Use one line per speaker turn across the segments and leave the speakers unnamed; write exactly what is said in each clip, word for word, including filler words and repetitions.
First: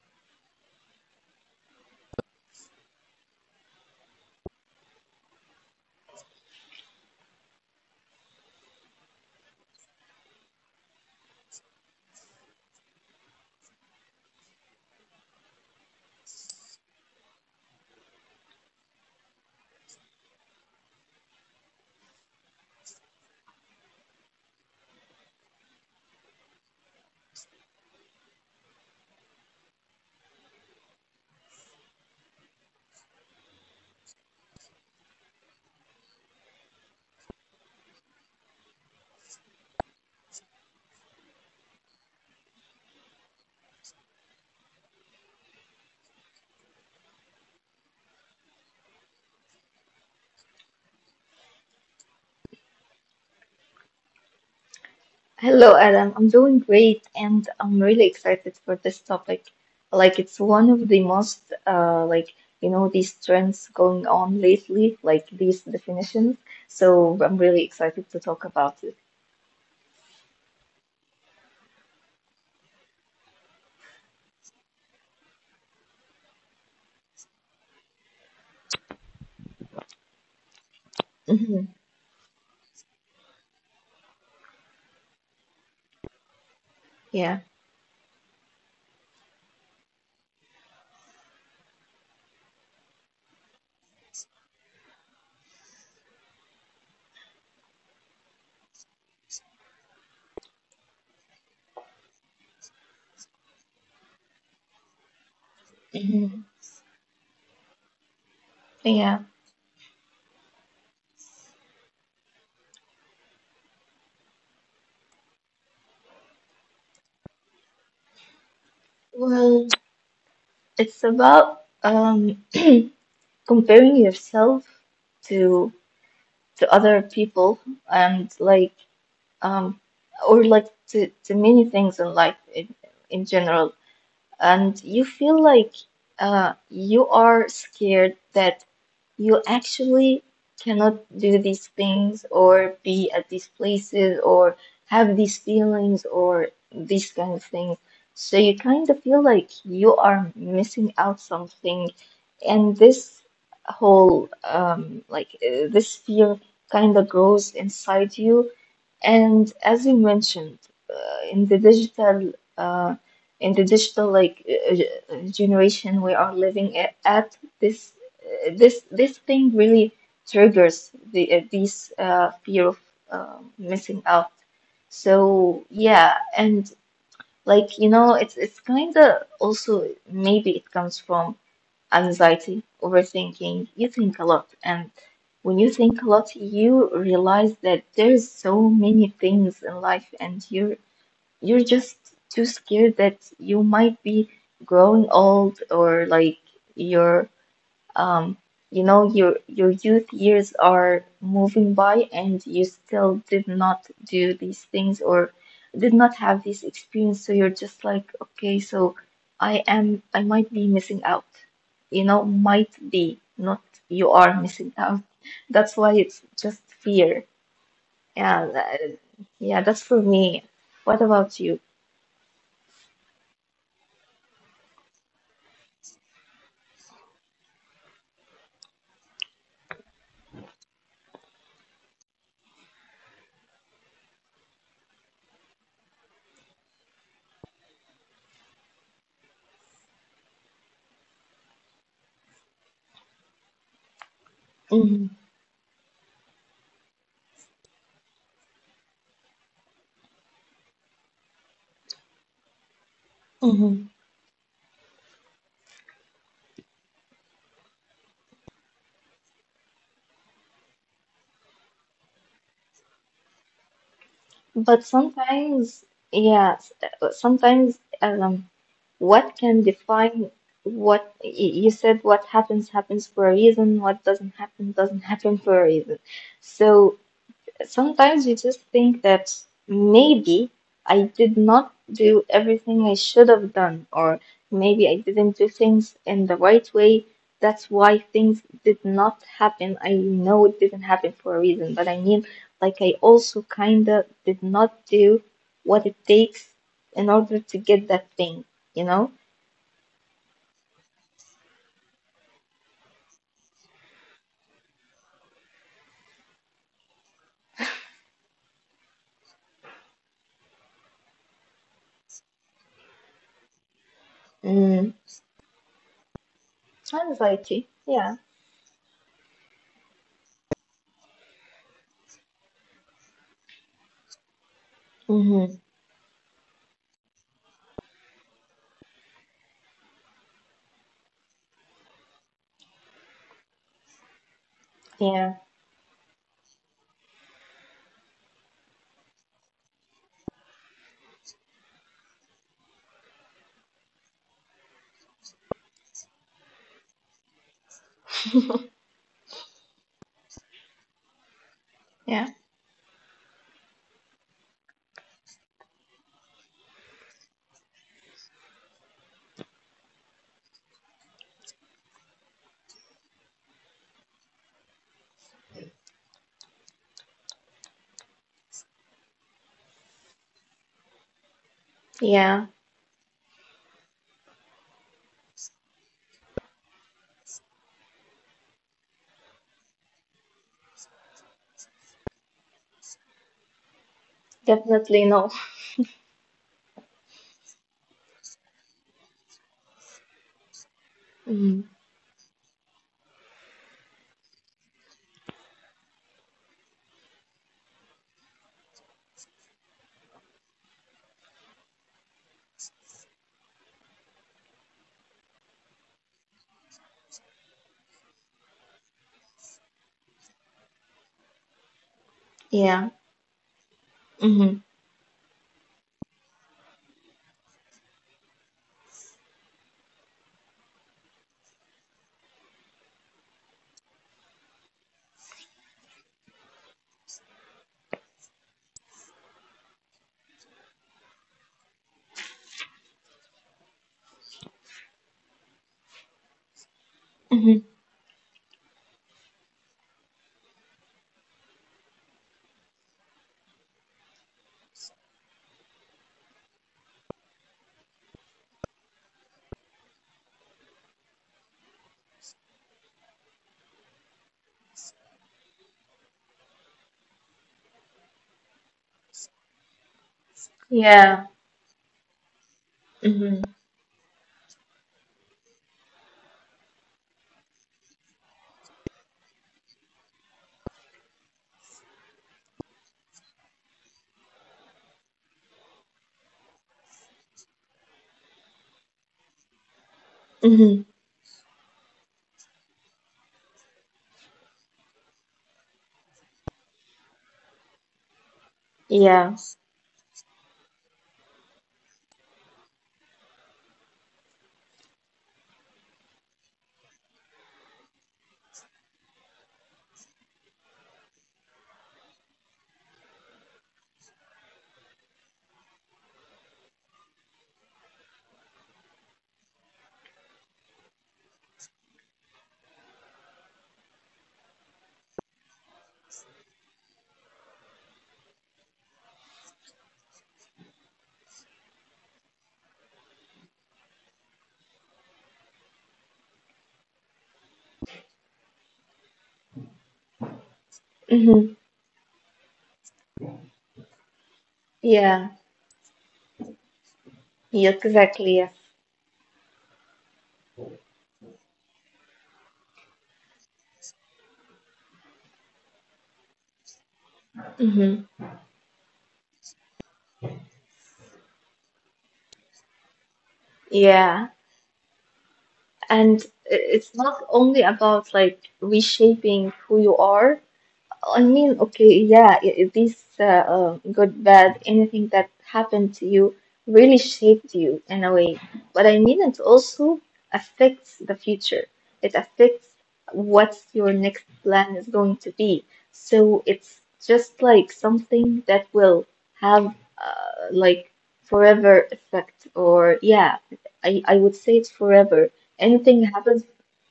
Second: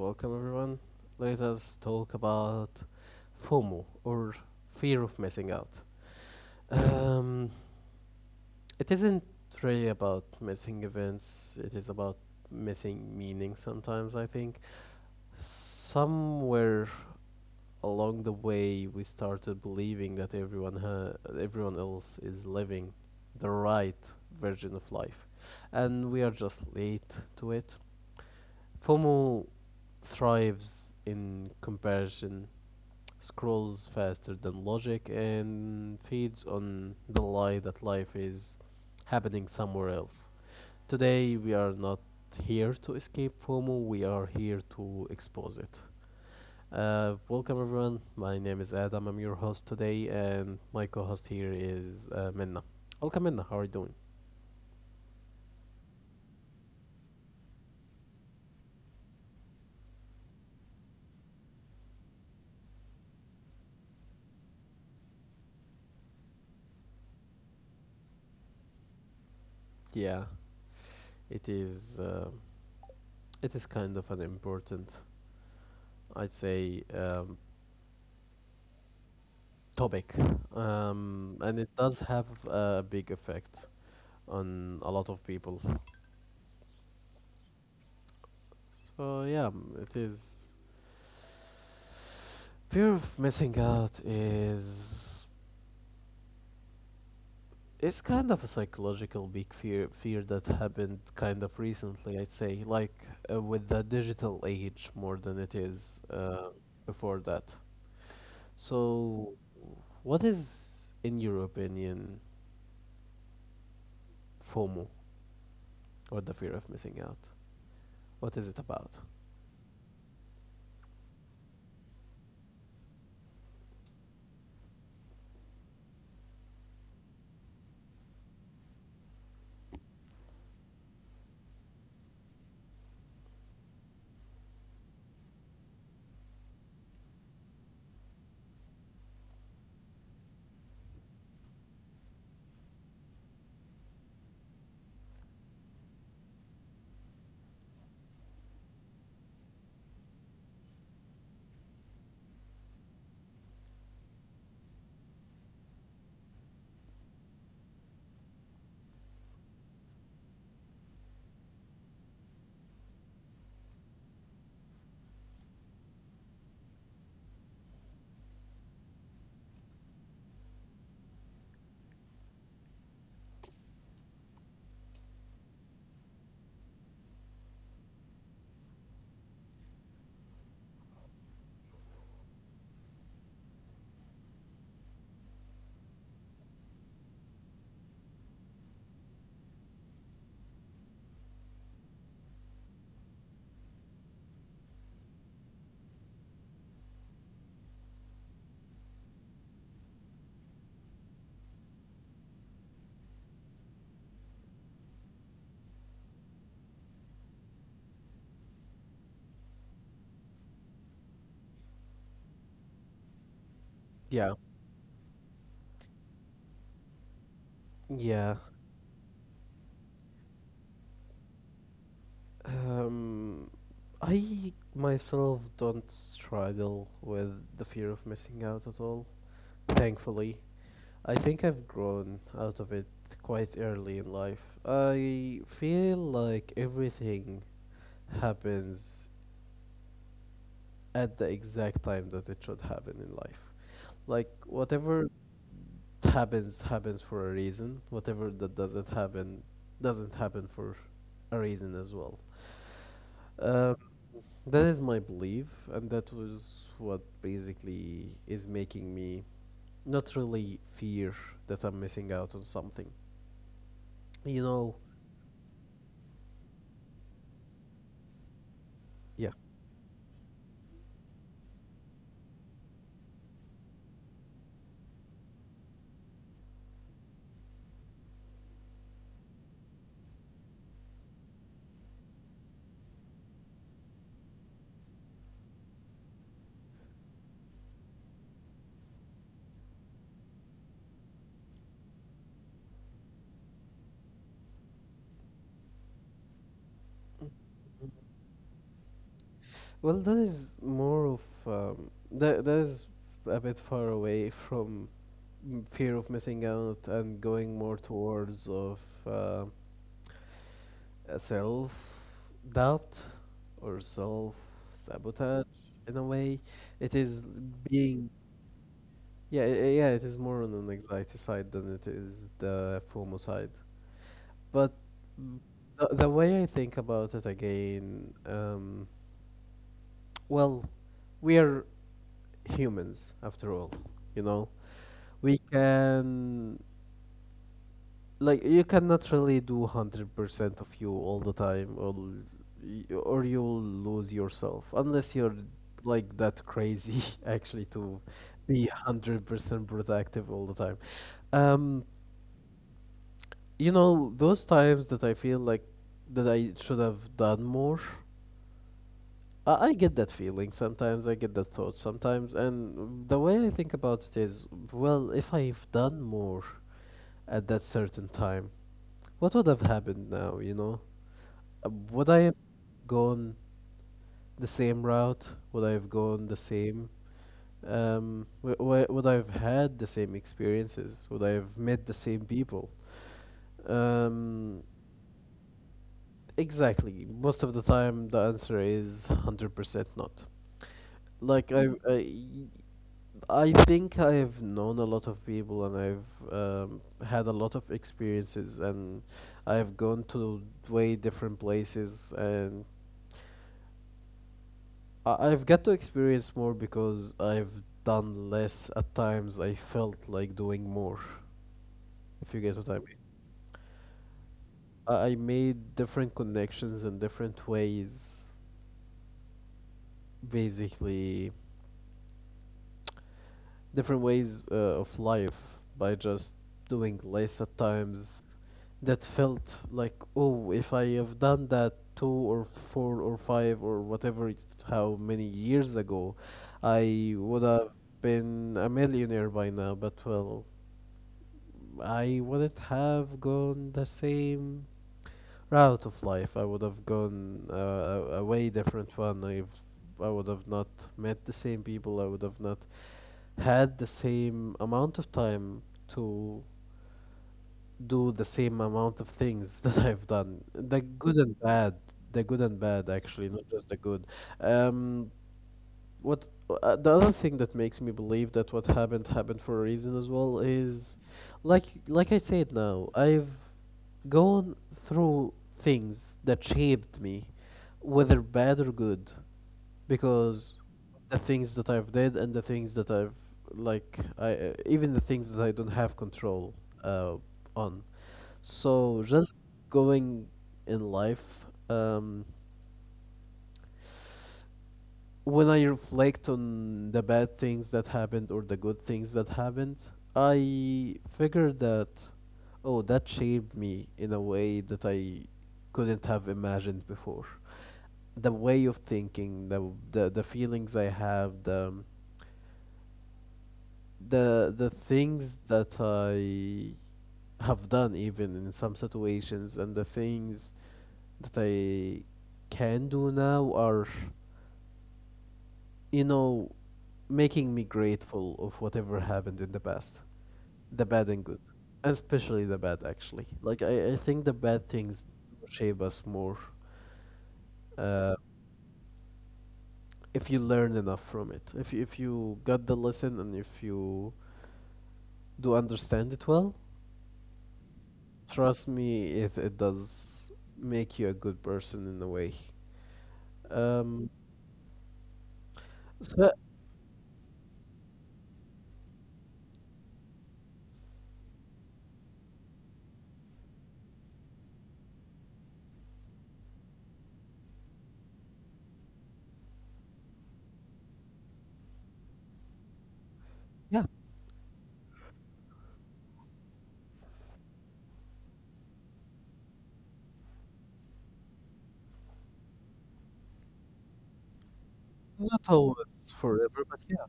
welcome everyone. Let us talk about FOMO or fear of missing out. Um, it isn't really about missing events, it is about missing meaning sometimes, I think. Somewhere along the way, we started believing that everyone, ha- everyone else is living the right version of life, and we are just late to it. FOMO thrives in comparison, scrolls faster than logic, and feeds on the lie that life is happening somewhere else. Today, we are not here to escape FOMO, we are here to expose it. Uh, welcome, everyone. My name is Adam, I'm your host today, and my co host here is uh, Minna. Welcome, Minna. How are you doing?
Hello, Adam. I'm doing great and I'm really excited for this topic. Like it's one of the most uh like you know these trends going on lately, like these definitions. So I'm really excited to talk about it.
Yeah, it is. Uh, it is kind of an important, I'd say, um, topic, um, and
Hmm.
it does have a big effect on a lot of people.
Yeah.
So yeah, mm, it is. Fear of missing out is it's kind of a psychological big fear fear that happened kind of recently, I'd say, like uh, with the digital age more than it is
Hmm.
uh, before that.
Yeah.
So, what is, in your opinion, FOMO or the fear of missing out? What is it about?
Well, it's about um comparing yourself to to other people and like um or like to to many things in life in, in general, and you feel like uh, you are scared that you actually cannot do these things or be at these places or have these feelings or these kind of things. So you kind of feel like you are missing out something, and this whole um, like uh, this fear kind of grows inside you, and as you mentioned, uh, in the digital, uh, in the digital like uh, uh, generation we are living a- at, this uh, this this thing really triggers the uh, these uh, fear of uh, missing out. So yeah, and like you know, it's it's kind of also maybe it comes from anxiety, overthinking. You think a lot, and when you think a lot, you realize that there's so many things in life, and you're you're just too scared that you might be growing old or like you're um, you know, your your youth years are moving by and you still did not do these things or did not have this experience, so you're just like, okay, so I am, I might be missing out. You know, might be, not you
Yeah.
are missing out. That's why it's just fear.
Yeah.
Yeah, that- yeah, that's for me. What about you?
Um, I myself don't struggle with the fear of missing out at all, thankfully. I think I've grown out of it quite early in life. I feel like everything happens at the exact time that it should happen in life. Like,
Hmm.
whatever happens, happens for a reason. Whatever that doesn't happen, doesn't happen for a reason as well. Uh, That is my belief, and that was what basically is making me not really fear that I'm missing out on something. You know,
But sometimes, yes, uh, sometimes um, what
yeah.
can define what y- you said, what happens happens for a reason, what doesn't happen doesn't happen for a reason. So. Sometimes you just think that maybe I did not do everything I should have done, or maybe I didn't do things in the right way. That's why things did not happen. I know it didn't happen for a reason, but I mean, like, I also kind of did not do what it takes in order to get that thing, you know?
Well, that is more of um, that. That. Is a bit far away from m- fear of missing out and going more towards of uh, self doubt or self
Mm.
sabotage in a way. It is
Anxiety.
being
Yeah.
Yeah, i- yeah, it is more on an anxiety side than it is the FOMO side. But mm,
Mm-hmm.
the, the way I think about it again, um, well, we are humans after all, you know?
Yeah.
We can, like, you cannot really do one hundred percent of you all the time, or, y- or you'll lose yourself, unless you're like that crazy actually to be one hundred percent productive all the time. Um,
Yeah.
you know those times that I feel like that I should have done more. i, I get that feeling sometimes, I get that thought sometimes, and the way I think about it is, well, if I've done more at that certain time, what would have happened now you know Uh, would I have
Yeah.
gone the same route? Would I have gone the same, um w- w- would I have had the same experiences? Would I have met the same people? um
Definitely no.
Exactly. Most of the time, the answer is one hundred percent not. Like,
Mm-hmm.
I, I, I think I've known a lot of people and I've um, had a lot of experiences, and I've gone to way different places, and I, I've got to experience more because I've done less at times. I felt like doing more, if you get what I
Yeah.
mean.
Mm-hmm.
I, I made different connections in different ways, basically different ways uh, of life by just doing less at times that felt like, oh, if I have done that two or four or five or whatever it- how many years ago, I would
Mhm.
have been a millionaire by now. But well, I wouldn't have gone the same route of life. I would have gone uh, a, a way different one. i've I would have not met the same people. I would have not had the same amount of time to do the same amount of things that I've done. The good
Yeah.
and bad, the good and bad, actually,
Mhm.
not just the good. Um, what uh, The other thing that makes me believe that what happened happened for a reason as well is, like like I said, now I've gone through things that shaped me, whether bad or good, because
Mhm.
the things that I've did and the things that I've like I uh, even the things that I don't have control uh on, so
Yeah.
just going in life, um when I reflect on the bad things that happened or the good things that happened, I figure that, oh, that shaped me in a way that I couldn't have imagined before. The way of thinking, the the, the feelings I have, the the the things that I have done even in some situations, and the things that I can do now are, you know, making me grateful of whatever happened in the past, the bad and good,
Mhm.
and especially the bad, actually. Like, I, I think the bad things
Yeah.
shape us more,
Yeah.
uh,
Exactly. Yes.
if you learn enough from it. If you- if you got the lesson and if you do understand it well,
Mhm.
trust me, it, it does make you a good person in a way. Um,
Yeah. And
so,
i- it's not only about like reshaping who you are. I mean, okay, yeah, i i- uh, uh, good, bad, anything that happened to you really shaped you in a way. But I mean, it also affects the future. It affects what
yeah,
your next plan is going to be. So it's just like something that will have uh, like forever effect, or yeah, I, I would say it's
not
forever.
always
Anything happens,
forever, but yeah.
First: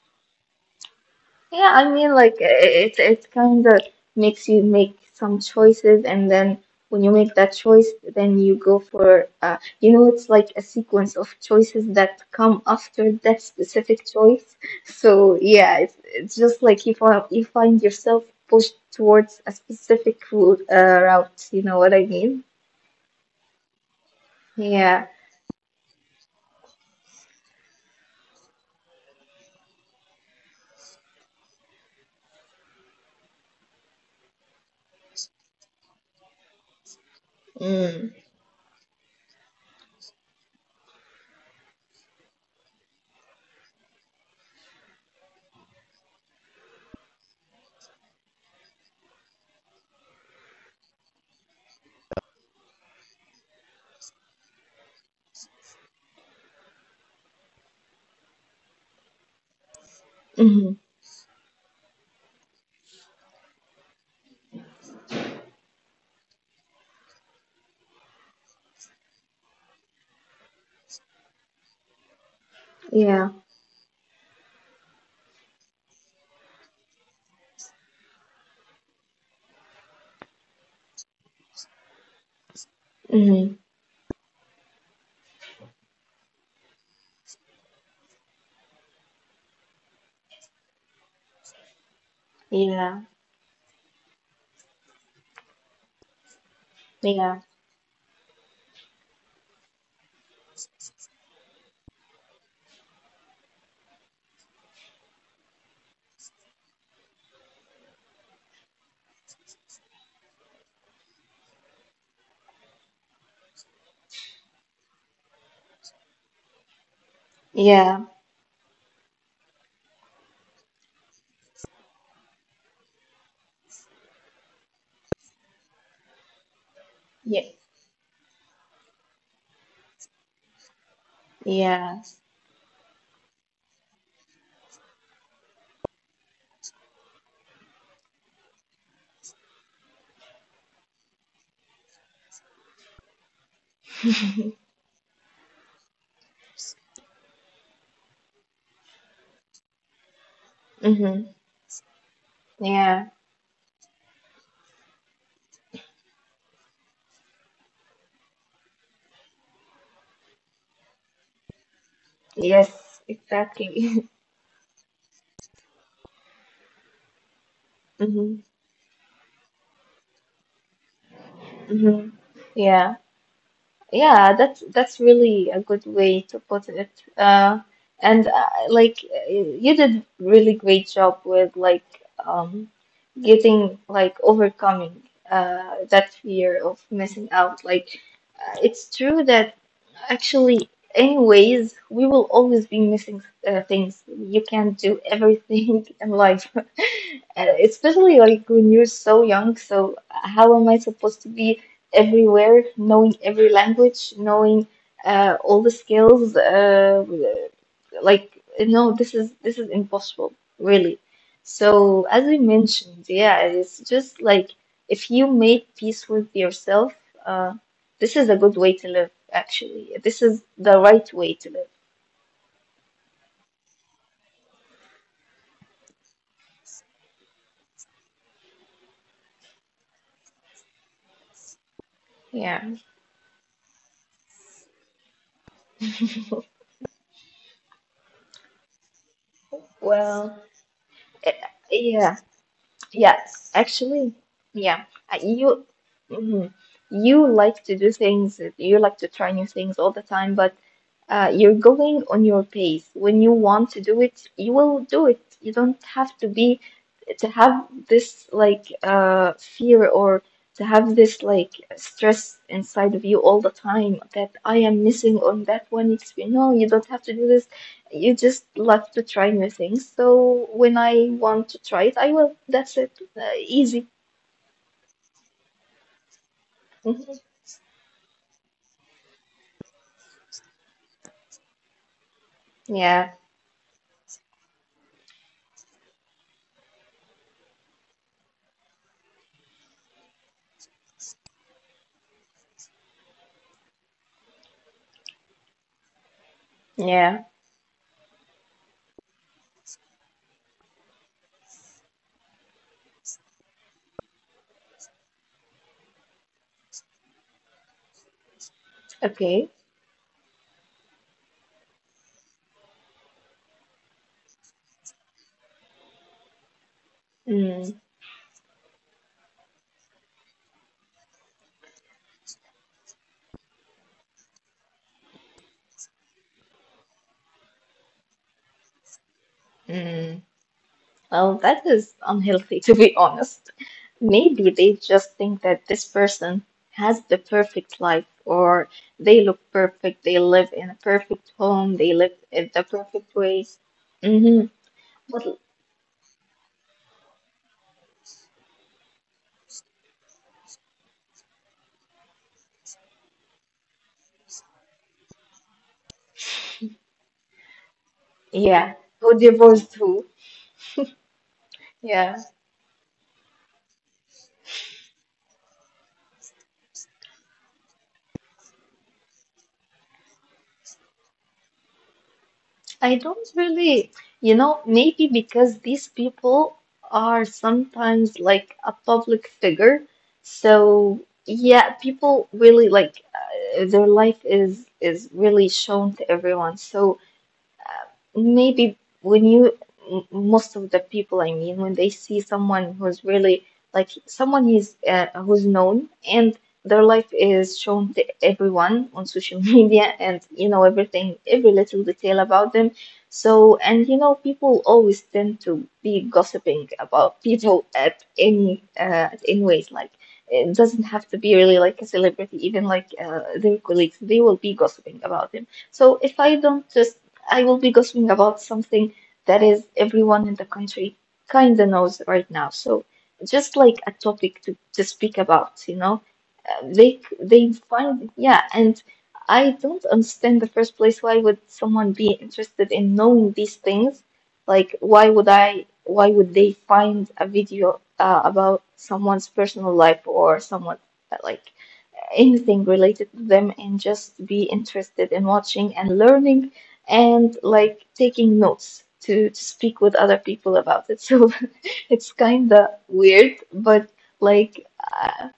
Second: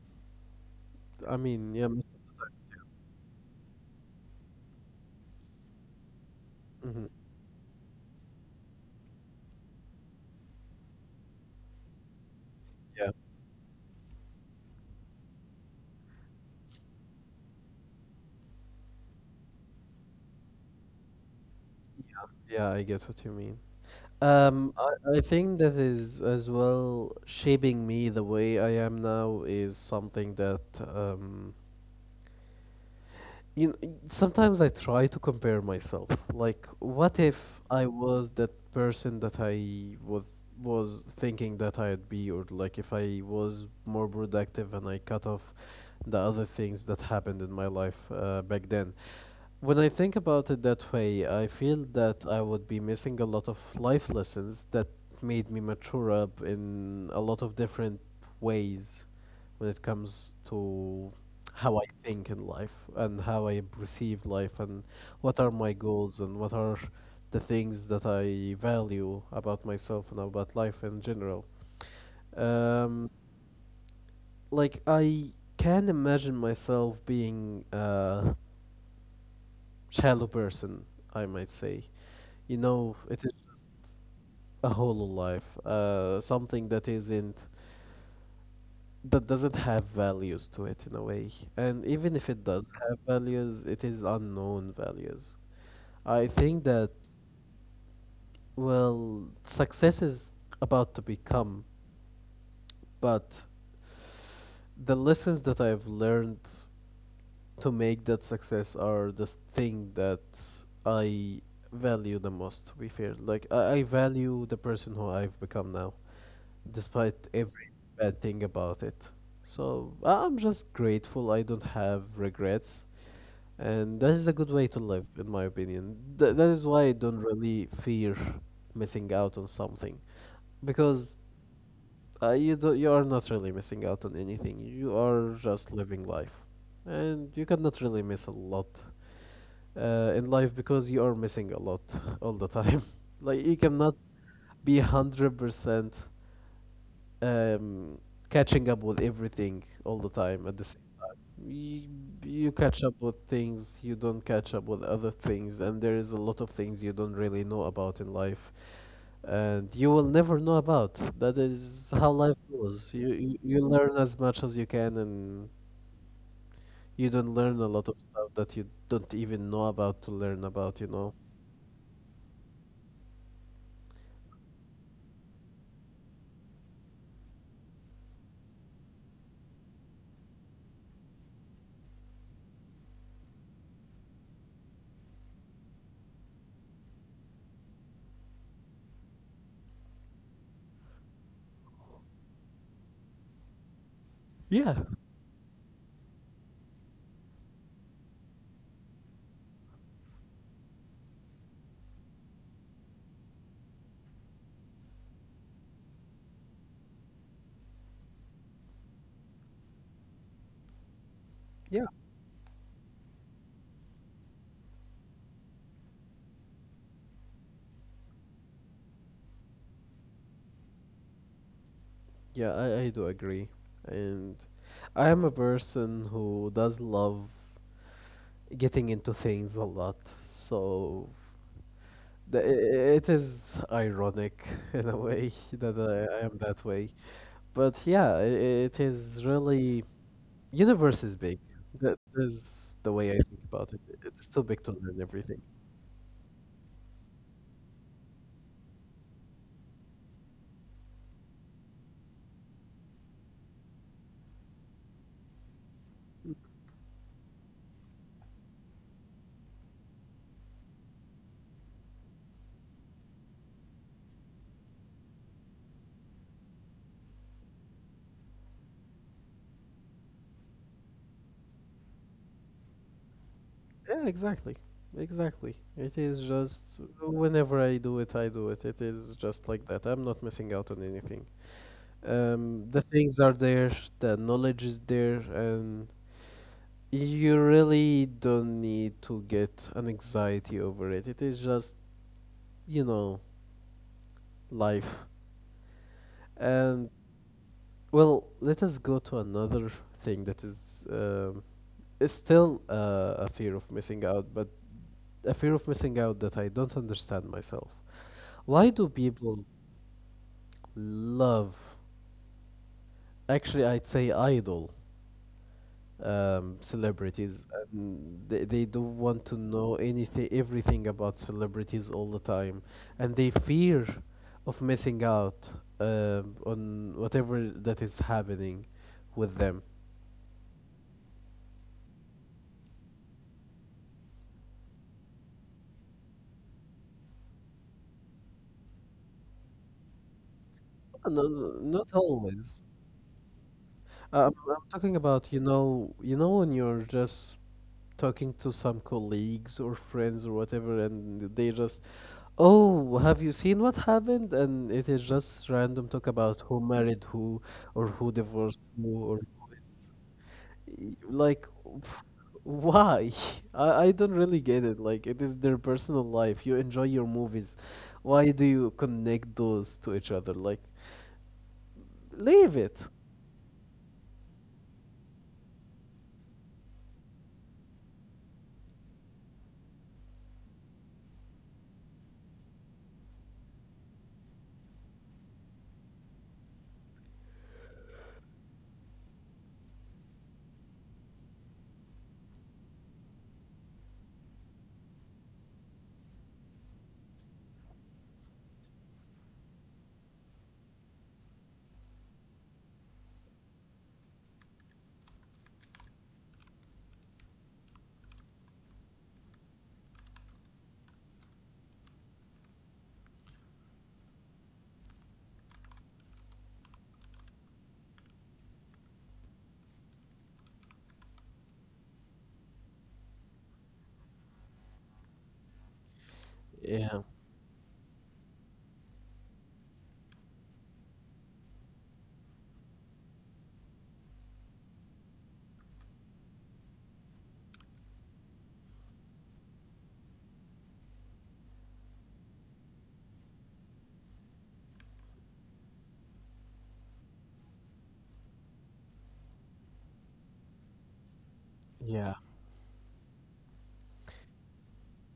I mean,
yeah,
yeah,
I
most
mean, like
of
it's it's kind of makes you make some choices, and then when
the
you
time. Hmm.
make that choice, then you go for, uh, you know, it's like a sequence of choices that come after
Yeah,
that specific choice. So yeah, it's it's just like you find you find yourself pushed towards a specific route, uh, route. You know what I mean?
yeah, I get what you mean. Um,
Yeah.
I, I think that is as well shaping me the way I am now is something that, um you know, sometimes I try to compare myself. Like, what if I
Mm.
was that person that I was was thinking that I'd be, or like if I was more productive and I cut off the other things that happened in my life uh, back then. When I think about it that way, I feel that I would be missing a lot of life lessons that made me mature up in a lot of different ways when it comes
Hmm.
to how I think in life and how I perceive life and what are my goals and what are the things that I value about myself and about life in general.
Yeah.
Um, like, I can imagine myself being a shallow person, I might say. You know, it
Hmm.
is a whole life, uh, something that isn't, that doesn't have values to it in a way. And even if it
Yeah.
does have values, it is unknown values. I think that,
Yeah.
well, success is about to become, but the lessons that I've learned to make that success are the thing that I value the most, to be fair. Like, I, I value the person who I've become now, despite
Yeah.
every bad thing about it. So I'm just grateful I don't have regrets, and that is a good way to live, in my opinion. Th- that is why I
Yeah.
don't really fear missing out on something, because
Yes.
uh, you do- you are not really missing out on anything. You are just living life, and you cannot really miss a lot uh, in life because you are missing a lot all the time. Like, you cannot be hundred percent um, catching up with everything all the time at the same.
Hmm.
you, you
Yeah.
catch up with things, you don't catch up with other things, and there is a lot of things you don't really know about in life and you will never know about. That is how life
Yes,
goes. You you, you
exactly.
learn as much as you can, and you don't learn a lot of
Hmm.
stuff that you don't even know about to learn about, you know
Hmm. Yeah. Yeah, that's that's really a good way to put it. Uh, and uh, like uh, you did really great job with like um, getting like overcoming uh, that fear of missing out. Like uh, it's true that actually, anyways, we will always be missing uh, things. You can't do
yeah.
everything in life, uh, especially like when you're so young. So how am I supposed to be everywhere, knowing every language, knowing uh, all the skills? Uh, like, no, this is this is impossible, really. So
Yeah.
as we mentioned, yeah, it's just like, if you make peace with yourself, uh, this is a good way to live. Actually, this is the right way to live.
Yeah, I, I do agree. And I am a person who does love getting into things a lot. So, the,
Yeah.
it is ironic in a way that I, I am that way. But yeah, I it is really,
Well,
universe
eh,
is big.
yeah.
That is the way I
Yes.
think about it.
Actually,
It's too
yeah.
big to
Uh,
learn
you
everything.
mhm, you like to do things, you like to try new things all the time, but uh, you're going on your pace. When you want to do it, you will do it. You don't have to be to have this like uh fear, or to have this like stress inside of you all the time that I am missing on that one experience. No, you don't have to do this. You just love to try new things. So when I want to try it, I will. That's it. Uh, easy.
Yeah, exactly. Exactly. It is just
Mhm.
whenever I do it, I do it. It is just like that. I'm not missing out on anything. Um, the
Yeah.
things are there, the knowledge is there, and you really don't need to get an anxiety over it. It is just, you know, life. And
Yeah.
well, let us go to another thing that is, um, is still uh, a fear of missing out, but a fear of missing out that I don't understand myself. Why do
Okay.
people love, actually, I'd say, idol, um, celebrities,
Mm.
and they, they don't want to know anything, everything about celebrities all the time, and they fear of missing out um, on whatever that is happening with them.
Mm. Well, that is unhealthy, to be honest. Maybe they just think that this person has the perfect life, or they look perfect, they live in a perfect
No, no,
home,
no,
they
not
live in the
always.
perfect ways. Mm-hmm.
Um, I'm talking
What,
about, you know, you know when you're just talking to some colleagues or friends or whatever, and they just, oh, have you seen what happened? And it is just random talk about who married who or who
yeah,
divorced
who
who or
divorced who?
y- like,
Yeah.
pff, why? I, I don't really get it. Like, it is their personal life. You enjoy your movies. Why do you connect those to each other? Like, leave
I
it.
don't really, you know, maybe because these people are sometimes like a public figure. So yeah, people really like uh, their life is is really shown to everyone. So maybe when you m- most of the people, I mean, when they see someone who's really like someone is uh, who's known, and their life is shown to everyone on social media, and you know everything, every little detail about them. So, and you know people always tend to be gossiping about people at any, uh at any ways, like, it doesn't have to be really like a celebrity. Even like uh, their colleagues, they will be gossiping about them. So if I don't just, I will be gossiping about something that is everyone in the country kinda knows right now. So just like a topic to, to speak about, you know, Uh, they
Yeah.
they find, yeah, and I don't understand, the first place, why would someone be interested in knowing these things? Like why would I why would they find a video uh, about someone's personal life, or someone uh, like anything related to them, and just be interested in watching and learning, and like taking notes to, to speak with other people about it. So it's
Yeah.
kind of weird, but like, uh,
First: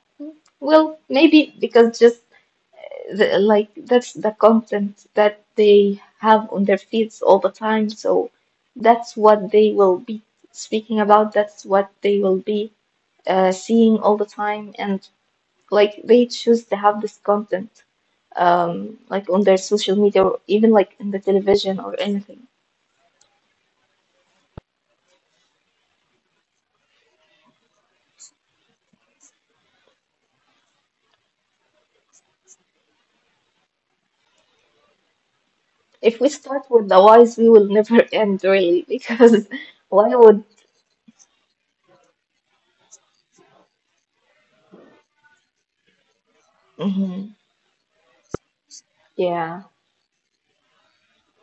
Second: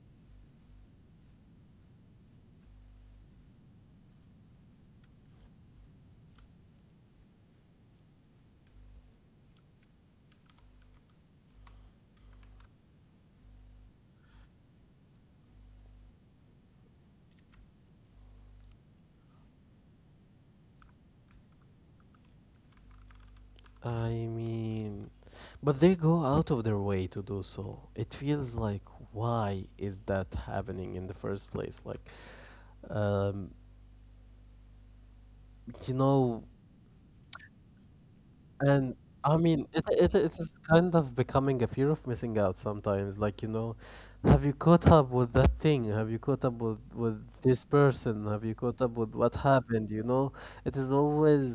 well, maybe because just the, like that's the content that they have on their feeds all the time. So that's what they will be speaking about. That's what they will be uh, seeing all the time. And like they choose to have this content um, like on their social media, or even like in the television or anything.
I mean, but they go out of their way to do so. It feels like, why is that happening in the first place? Like, um, you
If we
know,
start with the whys, we will never end,
and
really,
I
because
mean, it, it,
why
it
would?
is kind of becoming a fear of missing out sometimes. Like, you know, have you caught up with that thing? Have you caught up with, with
Mhm.
this person? Have you caught up with what
Yeah,
happened? You know, it is always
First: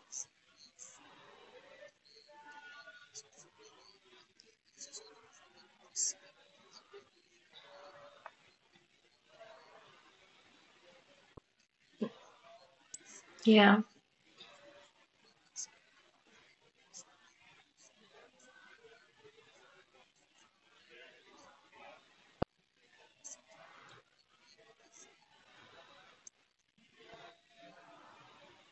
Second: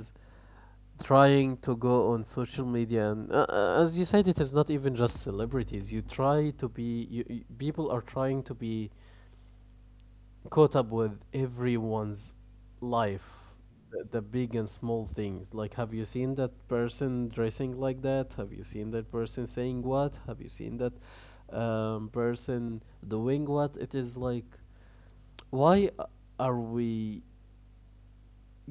trying to go on social media and uh, uh, as you said, it is not even just celebrities. You try to be you, you- People are trying to be caught up with everyone's life.
yeah.
The, the big and small things, like, have you seen that person dressing like that? Have you seen that person saying what? Have you seen that um, person doing what? It is like, why a- are we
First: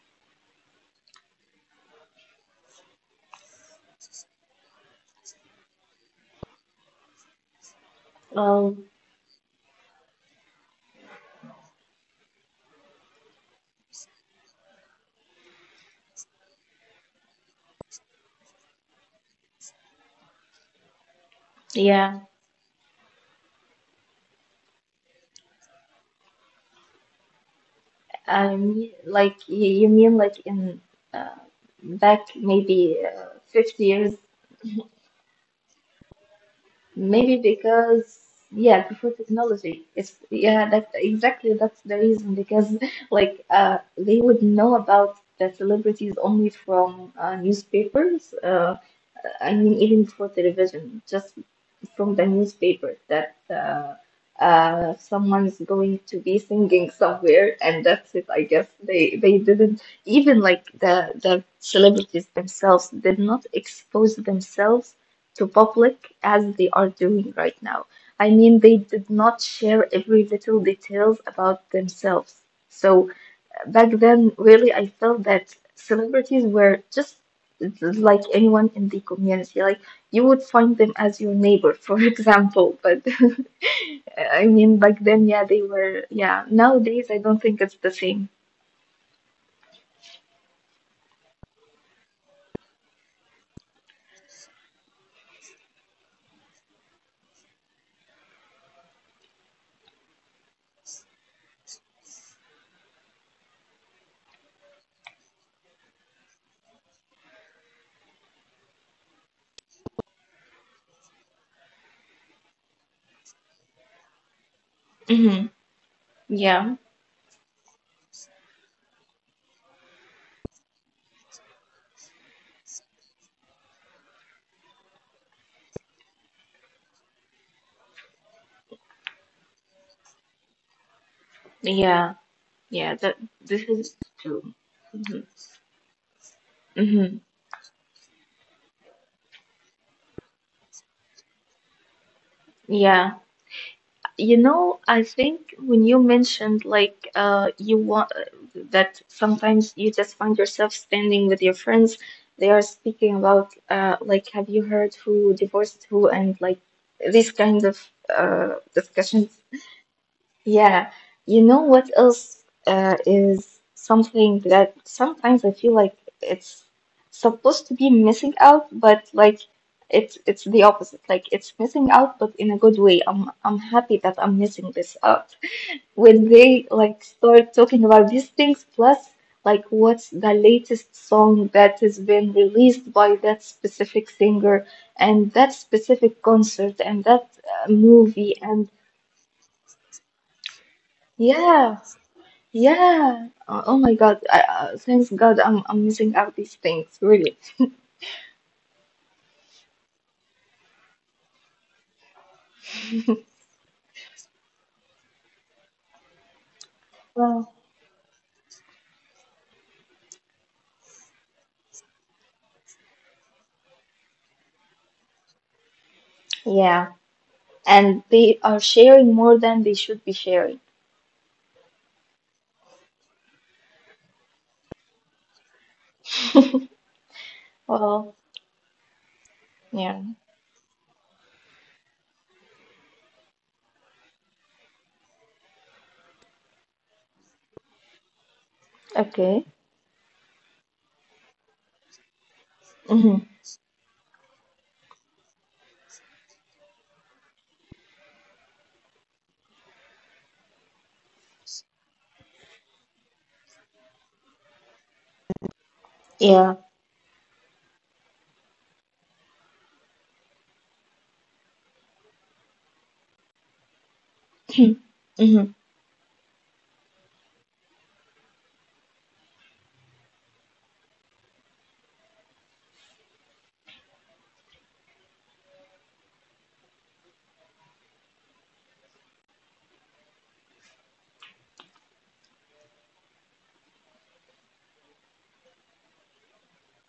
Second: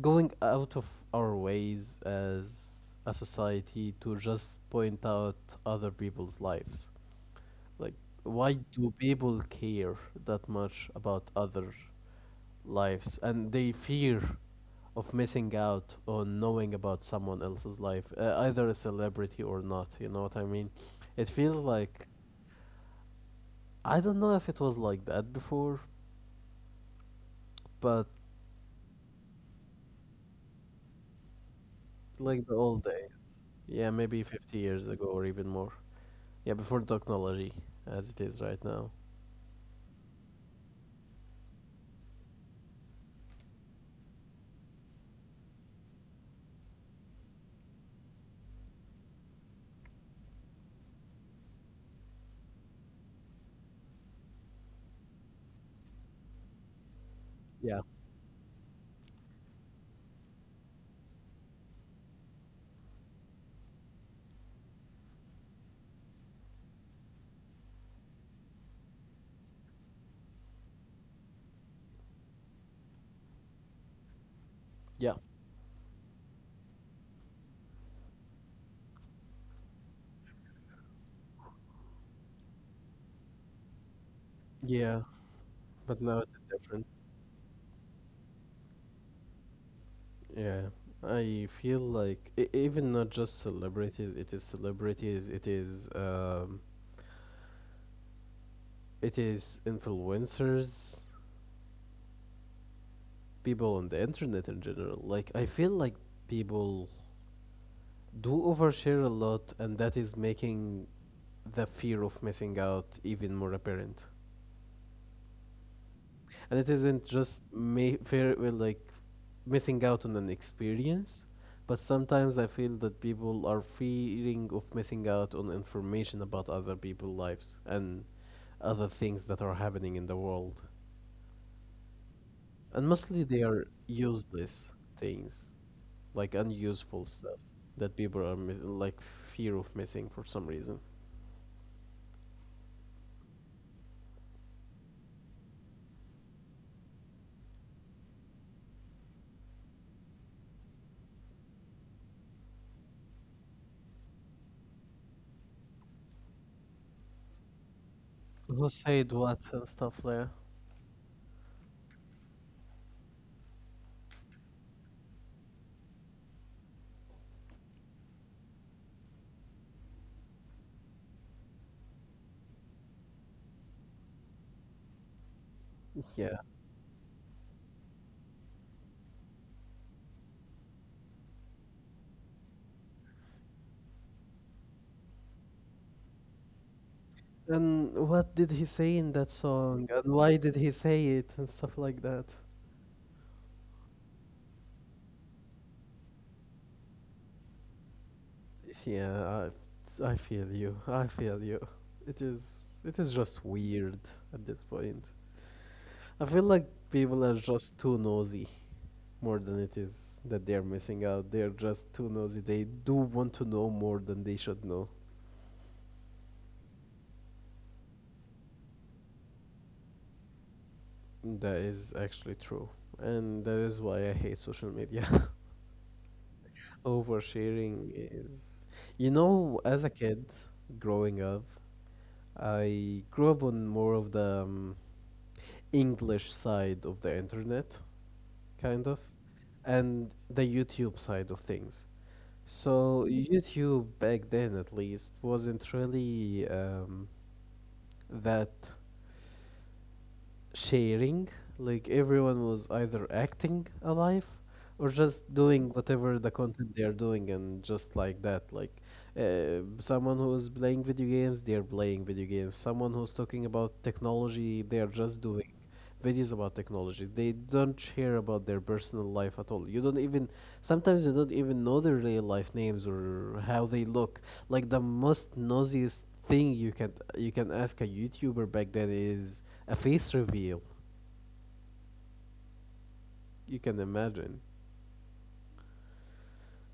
going out of our ways as a society to just point out other people's lives? Like, why
Well,
do people care that much about other lives? And they fear of missing out on knowing about someone else's life, uh, either a celebrity or not. You know what I mean? It feels like
yeah.
I don't know if it was like that before, but
I mean, like you, you mean, like in uh, back
like the old
maybe
days.
uh,
Yeah,
fifty
maybe
years.
fifty years ago or even more. Yeah, before technology,
Maybe
as it is
because,
right now.
yeah, before technology, it's, yeah, that exactly, that's the reason, because like uh, they would know about the celebrities only from uh, newspapers, uh, I mean, even for television, just from the newspaper that uh, uh, someone's going to
Yeah,
be singing somewhere, and that's it. I guess they they didn't even like the the celebrities themselves did not expose themselves to public as they are doing right now. I mean, they did not share every little details about themselves. So
yeah,
back then, really, I felt that celebrities were just like anyone in the community. Like, you would find them as your neighbor, for example. But
yeah. But now
I
it is
mean, back
different.
then, yeah, they were. Yeah, nowadays, I don't think it's the same.
Yeah, I feel like e- even not just celebrities, it is celebrities, it is um, it is influencers, people on the internet in general. Like, I feel like people do overshare a lot, and that is making the fear of missing out even more apparent.
Hmm.
And it isn't just
Yeah,
may fair well, like missing out on an experience, but sometimes I feel that people are fearing of missing out on information about other people's lives and other things that are happening in the world,
yeah,
and mostly they
yeah. That
are
This is
useless
true.
things,
Mm-hmm.
like unuseful stuff
Mm-hmm.
that people are mis- like fear of missing for some reason.
Yeah. You know, I think when you mentioned, like, uh you want, that sometimes you just find yourself standing with your friends, they are speaking about uh like, have you heard who divorced who, and like these kind of uh
Who said
discussions.
what and stuff like,
Yeah, you know what else uh, is something that sometimes I feel like it's supposed to be missing out, but like it's it's the opposite. Like it's missing out, but in a good way. I'm I'm happy that I'm missing this out. When
yeah.
they like start talking about these things, plus like what's the latest song that has been released by that specific singer, and that specific concert, and that uh,
And what
movie,
did he
and
say in that song? And why did he say it? And stuff
yeah.
like that.
Yeah. Uh, oh my God. I, uh, thanks God I'm, I'm missing out these things, really.
Yeah, I, I feel you. I feel you. It is it is just weird at this point. I feel like people are
Well,
just too nosy, more than it is that they're missing out. They're just too nosy. They do want to know more than they should know.
yeah. And they are sharing more than they should be sharing.
That is actually true. And that is why I hate social media. Oversharing
Well,
is, you know, as
yeah.
a kid growing up, I grew up on more of the um, English side of the internet, kind of,
Okay.
and the YouTube side of things.
Mm-hmm.
So YouTube back then, at least, wasn't really um, that sharing. Like, everyone was either acting alive or just doing whatever the
Yeah.
content they are doing, and just like that, like uh, someone who is playing video games, they are playing video games. Someone who's talking about technology, they are just
Mhm.
doing videos about technology. They don't share about their personal life at all. You don't even, sometimes you don't even know their real life names or how they look. Like, the most nosiest thing you can you can ask a YouTuber back then is a face reveal. You can imagine.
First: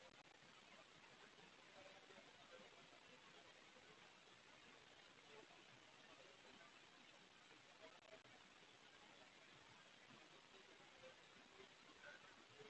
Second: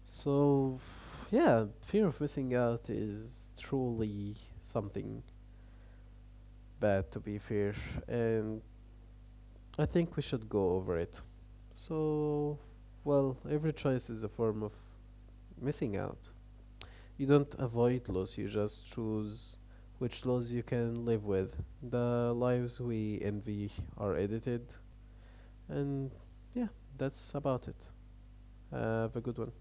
So, yeah, fear of missing out is truly something bad, to be fair. And I think we should go over it. So, well, every choice is a form of missing out. You don't avoid loss, you just choose which laws you can live with. The lives we envy are edited, and yeah, that's about it. Have a good one.